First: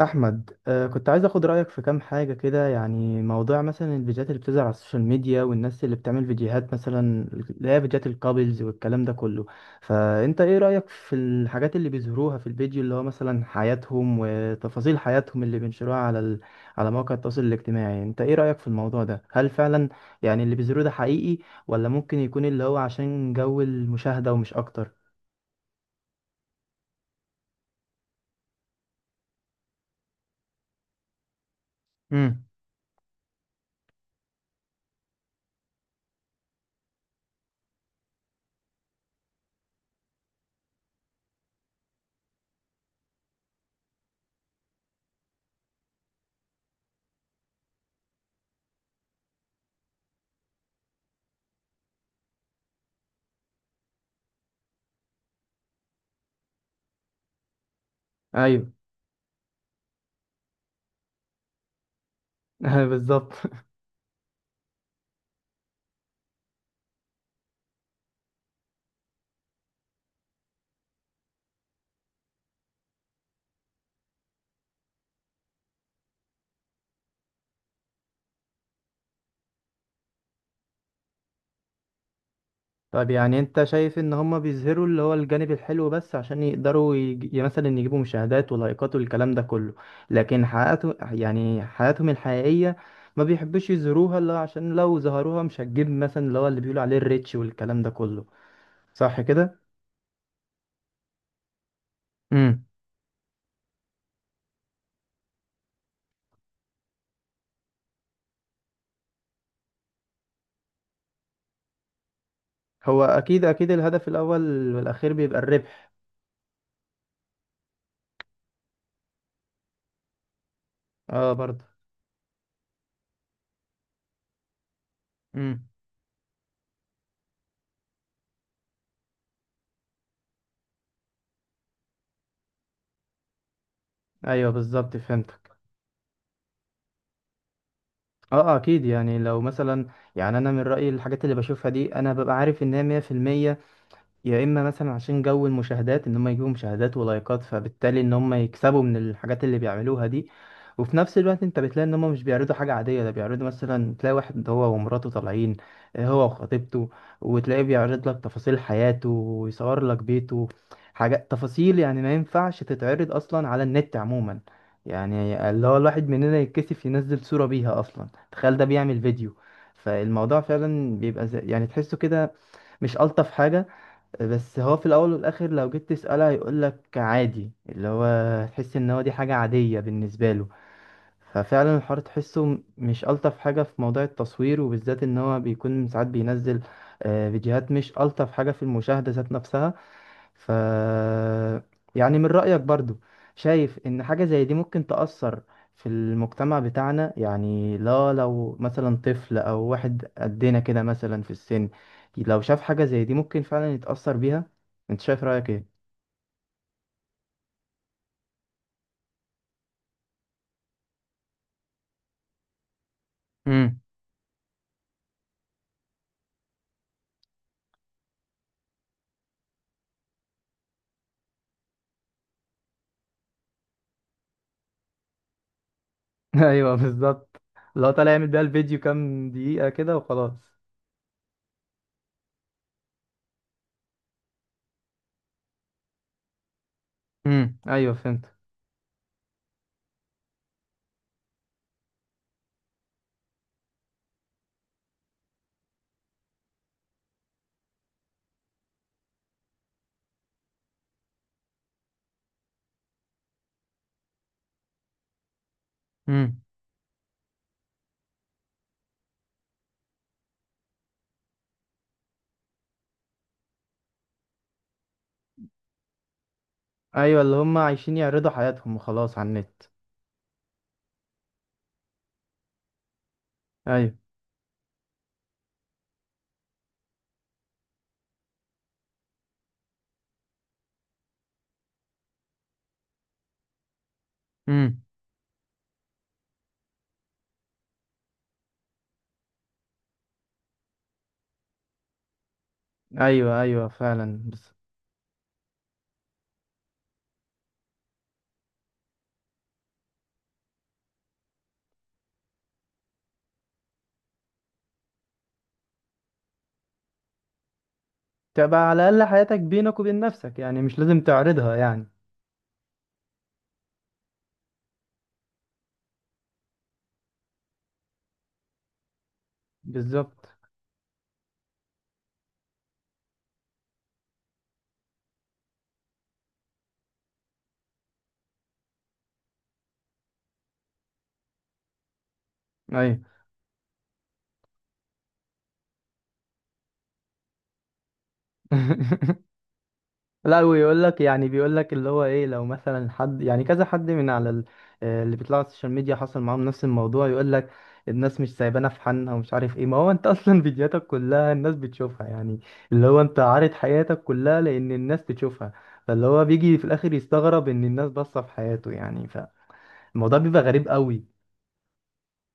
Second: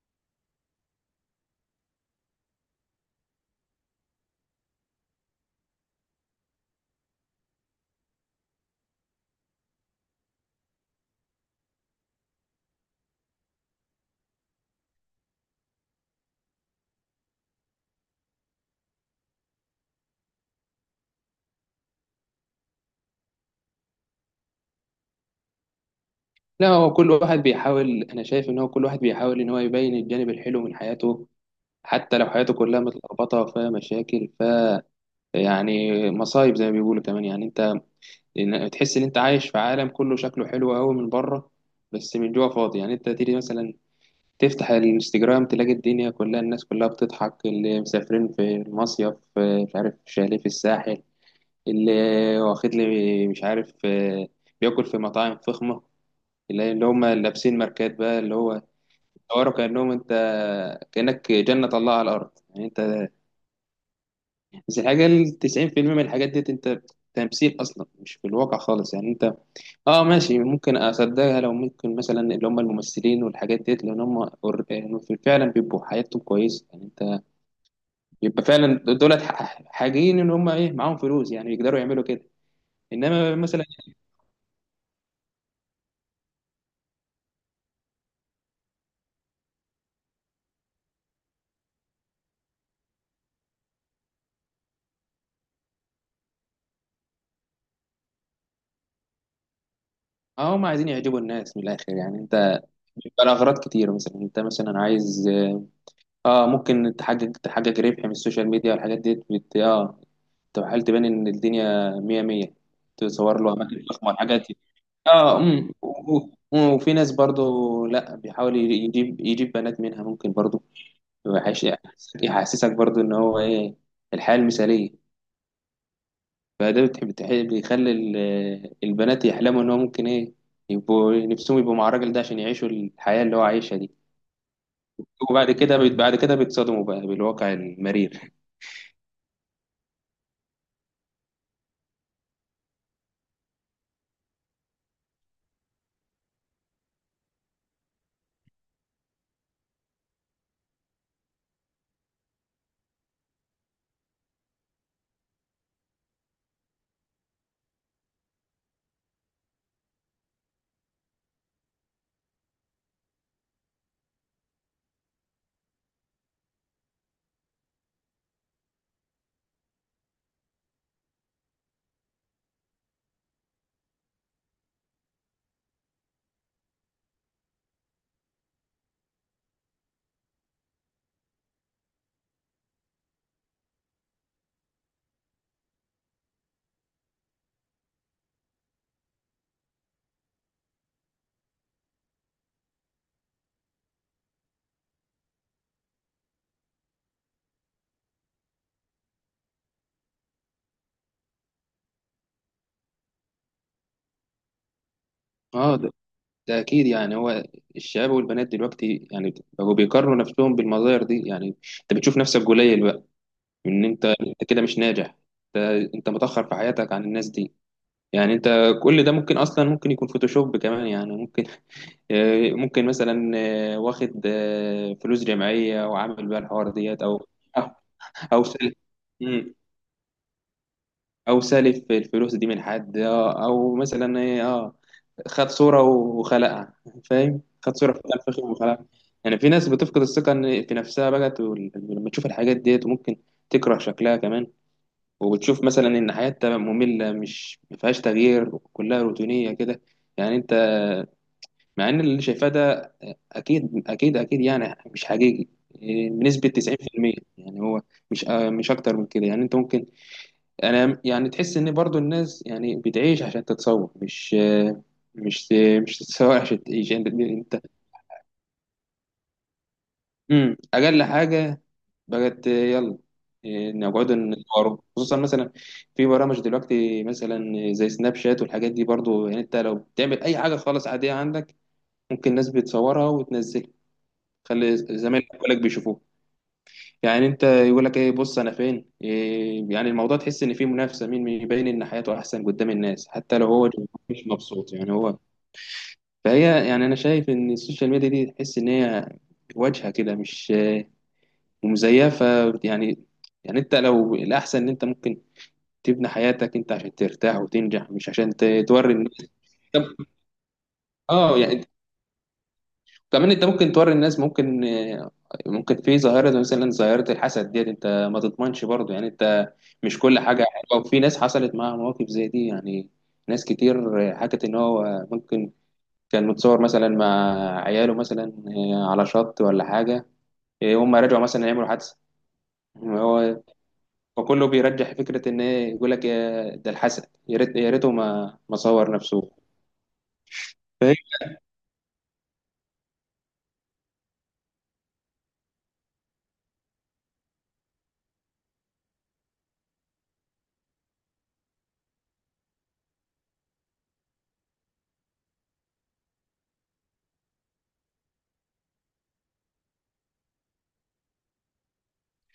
احمد، كنت عايز اخد رايك في كام حاجه كده. يعني موضوع مثلا الفيديوهات اللي بتظهر على السوشيال ميديا، والناس اللي بتعمل فيديوهات، مثلا اللي هي فيديوهات الكابلز والكلام ده كله. فانت ايه رايك في الحاجات اللي بيظهروها في الفيديو، اللي هو مثلا حياتهم وتفاصيل حياتهم اللي بينشروها على مواقع التواصل الاجتماعي؟ انت ايه رايك في الموضوع ده؟ هل فعلا يعني اللي بيظهروه ده حقيقي، ولا ممكن يكون اللي هو عشان جو المشاهده ومش اكتر؟ لا، هو كل واحد بيحاول. انا شايف ان هو كل واحد بيحاول ان هو يبين الجانب الحلو من حياته، حتى لو امم. حياته كلها متلخبطه وفيها مشاكل. يعني مصايب زي ما بيقولوا، كمان يعني انت تحس ان انت عايش في عالم كله شكله حلو قوي من بره، بس من جوه فاضي. يعني انت تيجي مثلا تفتح الانستجرام، تلاقي الدنيا كلها، الناس كلها بتضحك، اللي مسافرين في المصيف، مش عارف شاليه في الساحل، اللي واخد لي مش عارف، بياكل في مطاعم فخمه، اللي هم لابسين ماركات، بقى اللي هو ايوه. صوروا كأنهم انت، كأنك جنة الله على الأرض يعني انت. بالظبط. بس الحاجة ال 90% من الحاجات ديت انت تمثيل أصلا، مش في الواقع خالص يعني انت. اه ماشي، ممكن أصدقها لو ممكن مثلا اللي هم الممثلين والحاجات ديت، لأن هم يعني فعلا بيبقوا حياتهم كويسة يعني انت، بيبقى فعلا دولت حاجين ان هم ايه معاهم فلوس، يعني يقدروا يعملوا كده. طب انما يعني انت مثلا شايف ان هم بيظهروا اللي هو الجانب الحلو بس عشان يقدروا مثلا يجيبوا مشاهدات ولايكات والكلام ده كله؟ لكن حياته يعني حياتهم الحقيقية ما بيحبوش يظهروها، اللي هو عشان لو ظهروها مش هتجيب مثلا اللي هو اللي بيقولوا عليه الريتش والكلام ده كله. صح كده؟ اه هم عايزين يعجبوا الناس من الآخر يعني انت. امم. بيبقى الأغراض كتير، مثلا انت مثلا عايز اه ممكن تحقق ربح من السوشيال ميديا والحاجات دي بت... اه تحاول تبان ان الدنيا مية مية، هو تصور اكيد له اكيد اماكن الهدف فخمه الحاجات دي. الاول والاخير اه بيبقى امم، الربح. وفي ناس برضو لا، بيحاول يجيب بنات منها ممكن برضو. اه، برضه. وحش- يحسسك برضو ان هو ايه، الحياه المثاليه. امم. فده بيخلي البنات يحلموا ان هو ممكن ايه يبقوا نفسهم يبقوا مع الراجل ده عشان يعيشوا الحياه اللي هو عايشها دي. ايوه، بالظبط، وبعد فهمتك. كده بعد كده بيتصدموا بقى بالواقع المرير. اه، اكيد. يعني لو مثلا يعني انا من رأيي الحاجات اللي بشوفها دي انا ببقى عارف ان هي 100%. يا اما مثلا عشان جو المشاهدات ان هم يجيبوا مشاهدات ولايكات، فبالتالي ان هم يكسبوا من الحاجات اللي بيعملوها دي. وفي نفس الوقت انت بتلاقي ان هم مش بيعرضوا حاجة عادية. ده بيعرضوا مثلا تلاقي واحد هو ومراته طالعين، هو وخطيبته. وتلاقيه بيعرض لك تفاصيل حياته، ويصور لك بيته. حاجات تفاصيل يعني ما ينفعش تتعرض اصلا على النت عموما. يعني اللي هو الواحد مننا يتكسف ينزل صورة بيها اصلا، تخيل ده بيعمل فيديو. فالموضوع فعلا بيبقى زي يعني تحسه كده مش ألطف حاجة. بس هو في الاول والاخر لو جيت تسأله هيقول لك عادي، اللي هو تحس ان هو دي حاجة عادية بالنسبة له. ففعلا الحوار تحسه مش ألطف حاجة في موضوع التصوير، وبالذات ان هو بيكون ساعات بينزل فيديوهات مش ألطف حاجة في المشاهدة ذات نفسها. ف يعني من رأيك برضو، شايف ان حاجة زي دي ممكن تأثر في المجتمع بتاعنا؟ يعني لا، لو مثلا طفل او واحد قدنا كده مثلا في السن، لو شاف حاجة زي دي ممكن فعلا يتأثر بيها. انت شايف رأيك اه، ايه؟ ده أكيد يعني هو الشباب والبنات دلوقتي يعني بقوا بيقارنوا نفسهم بالمظاهر دي، يعني أنت بتشوف نفسك قليل بقى، امم. إن أنت كده مش ناجح، أنت أنت متأخر في حياتك عن الناس دي. يعني أنت كل ده ممكن أصلا ممكن يكون فوتوشوب كمان، يعني ممكن، ممكن مثلا، واخد فلوس جمعية وعامل بيها الحوار ايوه، ديت، أو بالظبط. أو لو طالع يعمل بيها أو سل- الفيديو كام دقيقة كده وخلاص. او سالف الفلوس دي من حد اه، او مثلا ايه اه، خد صوره وخلقها، فاهم، امم. خد صوره ايوه، في فهمت. الفخذ وخلقها. يعني في ناس بتفقد الثقه في نفسها بقت، لما تشوف الحاجات ديت وممكن تكره شكلها كمان، وبتشوف مثلا ان حياتها ممله مش ما فيهاش تغيير، كلها روتينيه كده يعني انت، مع ان اللي شايفاه ده اكيد اكيد اكيد يعني مش حقيقي، امم. بنسبه 90% يعني هو، مش مش اكتر من كده يعني انت ممكن. انا يعني تحس ان برضو الناس يعني بتعيش عشان تتصور، مش مش تتصور عشان تعيش انت ايوه، اللي انت. هم عايشين يعرضوا حياتهم وخلاص على النت. امم، اقل حاجه بقت يلا ايوه. نقعد نصوره، خصوصا مثلا في برامج دلوقتي مثلا زي سناب شات والحاجات دي برضو، يعني انت لو بتعمل اي حاجه خالص عاديه عندك، ممكن الناس بتصورها وتنزلها، خلي امم. زمايلك كلك بيشوفوها. يعني انت يقول لك ايه، بص انا فين إيه، يعني الموضوع تحس ان فيه منافسه مين يبين ان حياته احسن قدام الناس حتى ايوه، لو ايوه، هو مش فعلا. مبسوط يعني هو. فهي يعني انا شايف ان السوشيال ميديا دي تحس ان هي واجهه كده مش، مزيفه يعني. يعني انت لو الاحسن ان انت ممكن تبني حياتك انت عشان ترتاح وتنجح مش عشان تبقى على توري الأقل الناس. حياتك بينك طب وبين نفسك، يعني مش لازم اه تعرضها يعني يعني. كمان انت ممكن توري الناس ممكن، ممكن في ظاهرة زي مثلا ظاهرة الحسد ديت، انت ما تضمنش برضه يعني انت، مش كل بالظبط. حاجة حلوة، وفي ناس حصلت معاها مواقف زي دي يعني، ناس كتير حكت ان هو ممكن كان متصور مثلا مع عياله مثلا على شط ولا حاجة، هم رجعوا مثلا يعملوا حادثة أيوة. هو، وكله بيرجح فكرة ان ايه، يقول لك يا ده الحسد، يا ريت يا ريته ما صور نفسه، لا. ويقول فاهم؟ لك يعني بيقول لك اللي هو إيه، لو مثلا حد يعني كذا حد من على اللي بيطلعوا على السوشيال ميديا حصل معاهم نفس الموضوع، يقول لك: الناس مش سايبانا في حالنا ومش عارف إيه. ما هو أنت أصلا فيديوهاتك كلها الناس بتشوفها يعني. اللي هو أنت عارض حياتك كلها لأن الناس تشوفها. فاللي هو بيجي في الآخر يستغرب إن الناس باصة في حياته يعني. فالموضوع بيبقى غريب قوي.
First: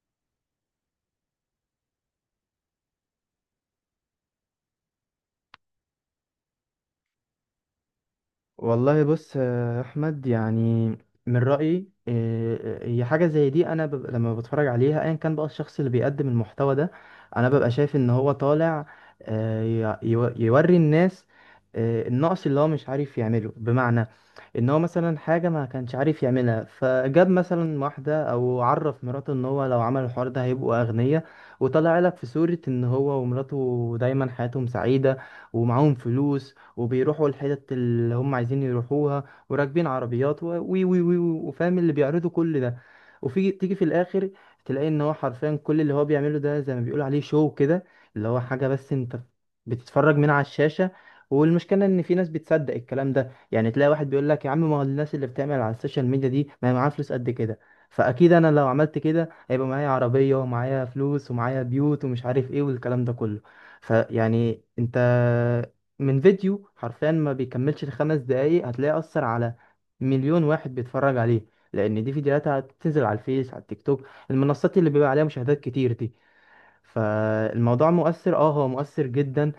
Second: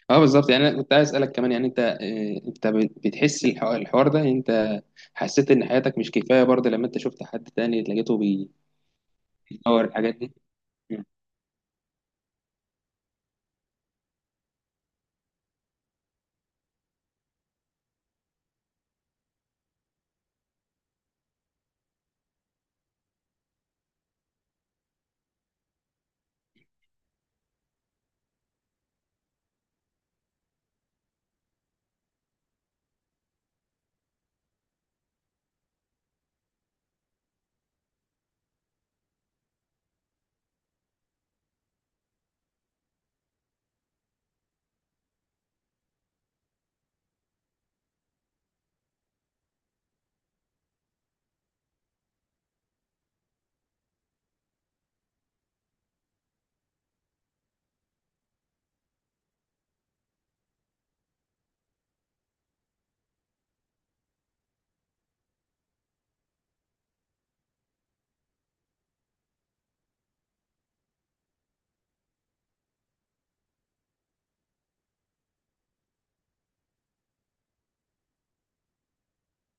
اه بالظبط. يعني انا كنت عايز اسالك كمان يعني انت، انت بتحس الحوار ده يعني انت، حسيت ان حياتك مش كفايه برضه لما انت شفت حد تاني لقيته بيدور والله بص يا الحاجات احمد، دي. يعني مم. من رايي، هي حاجه زي دي انا ببقى لما بتفرج عليها، ايا كان بقى الشخص اللي بيقدم المحتوى ده، انا ببقى شايف ان هو طالع، آه، يوري الناس النقص اللي هو مش عارف يعمله. بمعنى ان هو مثلا حاجه ما كانش عارف يعملها، فجاب مثلا واحده او عرف مراته ان هو لو عمل الحوار ده هيبقوا اغنياء. وطلع لك في صوره ان هو ومراته دايما حياتهم سعيده، ومعاهم فلوس، وبيروحوا الحتت اللي هم عايزين يروحوها، وراكبين عربيات و وي وي وي وي- وفاهم اللي بيعرضوا كل ده. وفي تيجي في الاخر، تلاقي ان هو حرفيا كل اللي هو بيعمله ده زي ما بيقول عليه شو كده، اللي هو حاجة بس انت بتتفرج من على الشاشة. والمشكلة ان في ناس بتصدق الكلام ده. يعني تلاقي واحد بيقول لك: يا عم، ما هو الناس اللي بتعمل على السوشيال ميديا دي ما هي معاها فلوس قد كده، فاكيد انا لو عملت كده هيبقى معايا عربية ومعايا فلوس ومعايا بيوت ومش عارف ايه والكلام ده كله. فيعني انت، من فيديو حرفيا ما بيكملش الخمس دقايق، هتلاقي أثر على مليون واحد بيتفرج عليه، لأن دي فيديوهات هتنزل على الفيس، على التيك توك، المنصات اللي بيبقى عليها مشاهدات كتير دي. فالموضوع مؤثر، اه، هو مؤثر جدا.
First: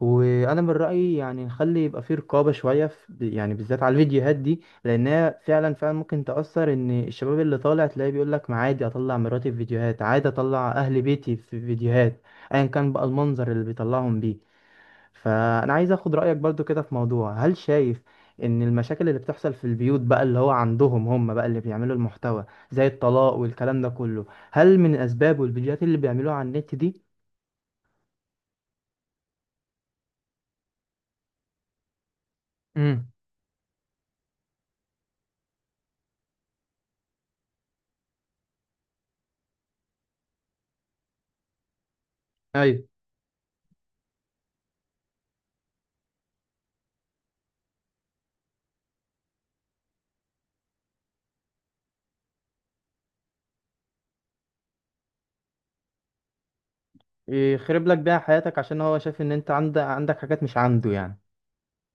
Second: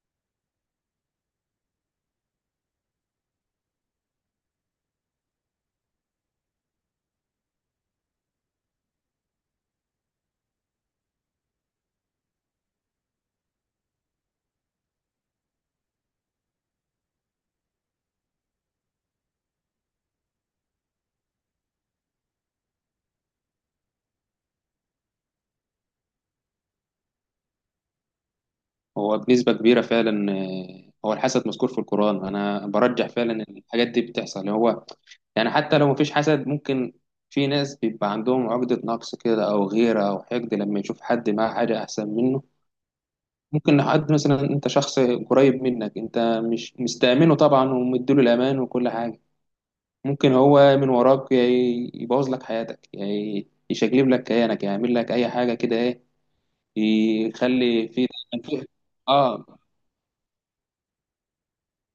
وانا من رأيي يعني نخلي يبقى فيه رقابة شوية في، يعني بالذات على الفيديوهات دي، لانها فعلا فعلا ممكن تأثر. ان الشباب اللي طالع تلاقيه بيقول لك: ما عادي اطلع مراتي في فيديوهات، عادي اطلع اهل بيتي في فيديوهات، ايا كان بقى المنظر اللي بيطلعهم بيه. فانا عايز اخد رايك برضو كده في موضوع، هل شايف ان المشاكل اللي بتحصل في البيوت بقى، اللي هو عندهم، هم بقى اللي بيعملوا المحتوى، زي الطلاق والكلام ده كله، هل من اسبابه الفيديوهات اللي بيعملوها على النت دي؟ هو بنسبه كبيره فعلا، هو الحسد مذكور في القران، انا برجح امم. فعلا ان الحاجات دي بتحصل هو، يعني حتى لو مفيش حسد ممكن في ناس بيبقى عندهم عقده نقص كده، او غيره، او حقد لما يشوف حد معاه حاجه احسن منه. ايوه. ممكن حد مثلا انت شخص قريب منك انت مش مستأمنه طبعا ومديله الامان وكل حاجه، ممكن هو من وراك يبوظ لك حياتك، يعني يشقلب لك كيانك، يعمل لك اي حاجه كده ايه، يخرب يخلي لك في بيها دايما حياتك في- عشان هو شايف ان انت اه عندك حاجات مش عنده يعني.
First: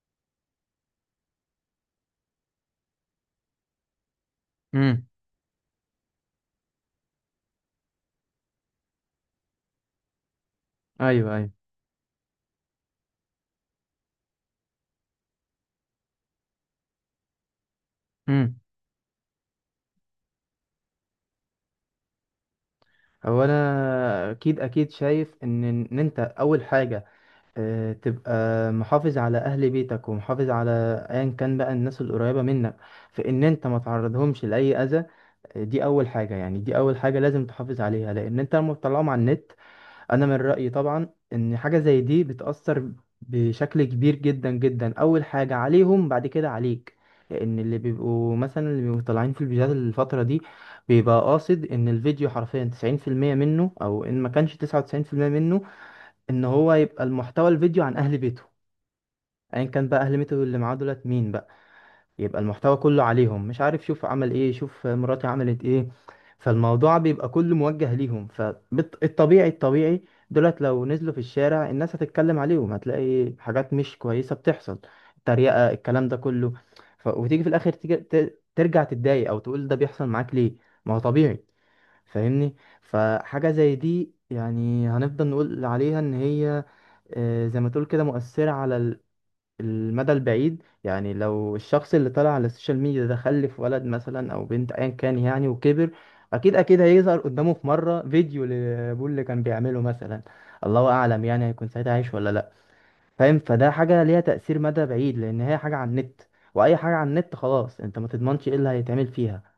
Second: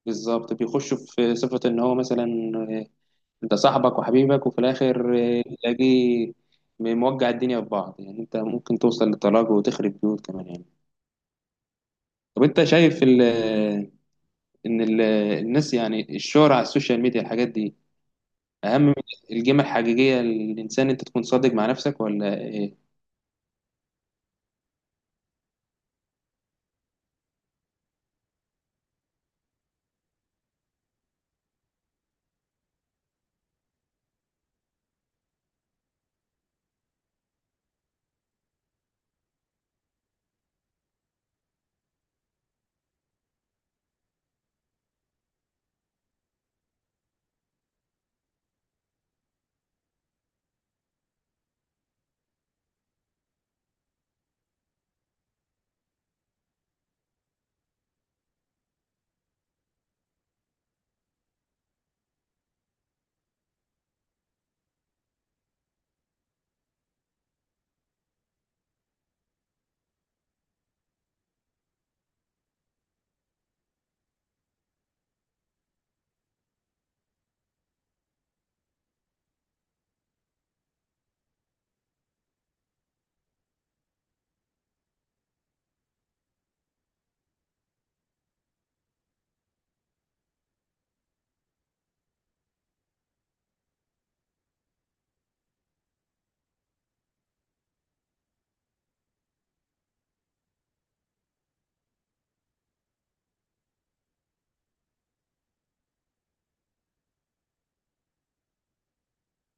بالظبط، بيخش في صفه ان هو مثلا، آه، انت صاحبك وحبيبك، وفي امم. الاخر تلاقيه موجع الدنيا في بعض، يعني انت ممكن توصل للطلاق وتخرب بيوت كمان يعني. ايوه، ايوه. طب انت شايف ان ال- الناس يعني الشهرة على السوشيال ميديا الحاجات دي امم. اهم من القيمه الحقيقيه للانسان، انت تكون صادق مع نفسك ولا؟ هو انا اكيد اكيد شايف ان انت اول حاجة، تبقى محافظ على اهل بيتك ومحافظ على ايا كان بقى الناس القريبه منك، في ان انت ما تعرضهمش لاي اذى. دي اول حاجه، يعني دي اول حاجه لازم تحافظ عليها، لان انت لما بتطلعهم على النت، انا من رايي طبعا ان حاجه زي دي بتاثر بشكل كبير جدا جدا، اول حاجه عليهم بعد كده عليك. لان اللي بيبقوا مثلا اللي بيبقوا طالعين في الفيديوهات الفتره دي، بيبقى قاصد ان الفيديو حرفيا 90% منه، او ان ما كانش 99% منه، ان هو يبقى المحتوى الفيديو عن اهل بيته، ايا كان بقى اهل بيته اللي معاه دولت مين بقى. يبقى المحتوى كله عليهم، مش عارف، شوف عمل ايه، شوف مراتي عملت ايه. فالموضوع بيبقى كله موجه ليهم، فالطبيعي الطبيعي دولت لو نزلوا في الشارع الناس هتتكلم عليهم، هتلاقي حاجات مش كويسة بتحصل، تريقة الكلام ده كله. وتيجي في الاخر ترجع تتضايق، او تقول ده بيحصل معاك ليه، ما هو طبيعي، فاهمني. فحاجة زي دي يعني هنفضل نقول عليها ان هي، زي ما تقول كده، مؤثرة على المدى البعيد. يعني لو الشخص اللي طلع على السوشيال ميديا ده خلف ولد مثلا او بنت ايا كان يعني، وكبر، اكيد اكيد هيظهر قدامه في مرة فيديو لابوه اللي كان بيعمله مثلا. الله اعلم يعني هيكون ساعتها عايش ولا لا. فاهم، فده حاجة ليها تأثير مدى بعيد، لان هي حاجة على النت، واي حاجة على النت خلاص انت ما تضمنش ايه اللي هيتعمل فيها.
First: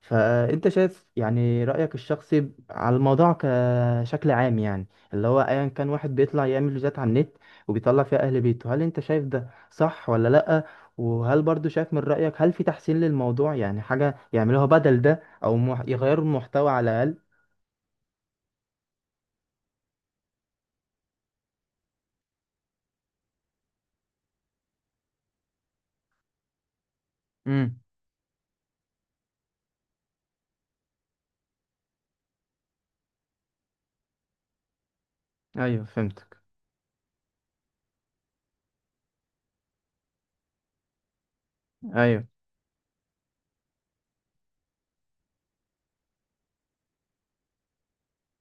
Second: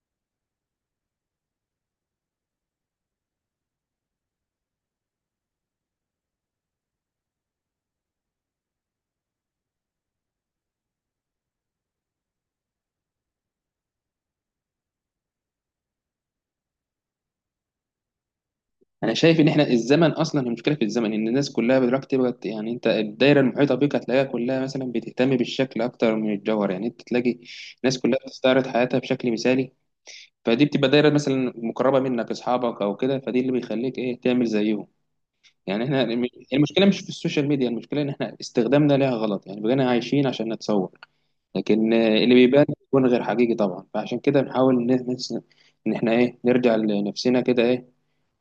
فانت شايف يعني رأيك الشخصي على الموضوع كشكل عام يعني، اللي هو ايا كان واحد بيطلع يعمل فيديوهات على النت وبيطلع فيها اهل بيته، هل انت شايف ده صح ولا لأ؟ وهل برضو شايف من رأيك، هل في تحسين للموضوع يعني حاجة يعملوها بدل ده، او يغيروا المحتوى على الأقل؟ انا شايف ان احنا الزمن اصلا، المشكله في الزمن ان الناس كلها دلوقتي بقت يعني انت الدايره المحيطه بيك هتلاقيها كلها مثلا بتهتم بالشكل اكتر من الجوهر، يعني انت تلاقي امم. الناس كلها بتستعرض حياتها بشكل مثالي، فدي بتبقى دايره مثلا مقربه منك اصحابك او كده، فدي اللي بيخليك ايه تعمل زيهم. ايوه، يعني احنا فهمتك. المشكله مش في السوشيال ميديا، المشكله ان احنا استخدامنا ليها غلط، يعني بقينا عايشين عشان نتصور، لكن ايوه. اللي بيبان بيكون غير حقيقي طبعا، فعشان كده بنحاول ان احنا ايه نرجع لنفسنا كده ايه،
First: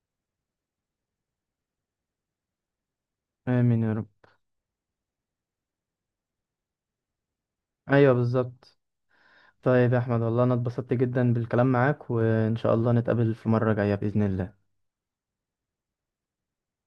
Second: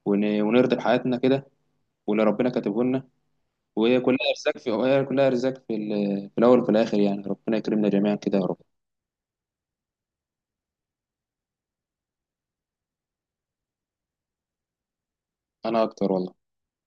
ونرضي بحياتنا كده، واللي ربنا كاتبه لنا. امين يا رب. وهي كلها ارزاق في، في الاول وفي الاخر، يعني ربنا يكرمنا ايوه، جميعا كده يا رب. بالظبط. طيب يا احمد، والله انا اتبسطت جدا بالكلام معاك، وان شاء الله نتقابل في مرة جاية بإذن الله. انا اكتر والله.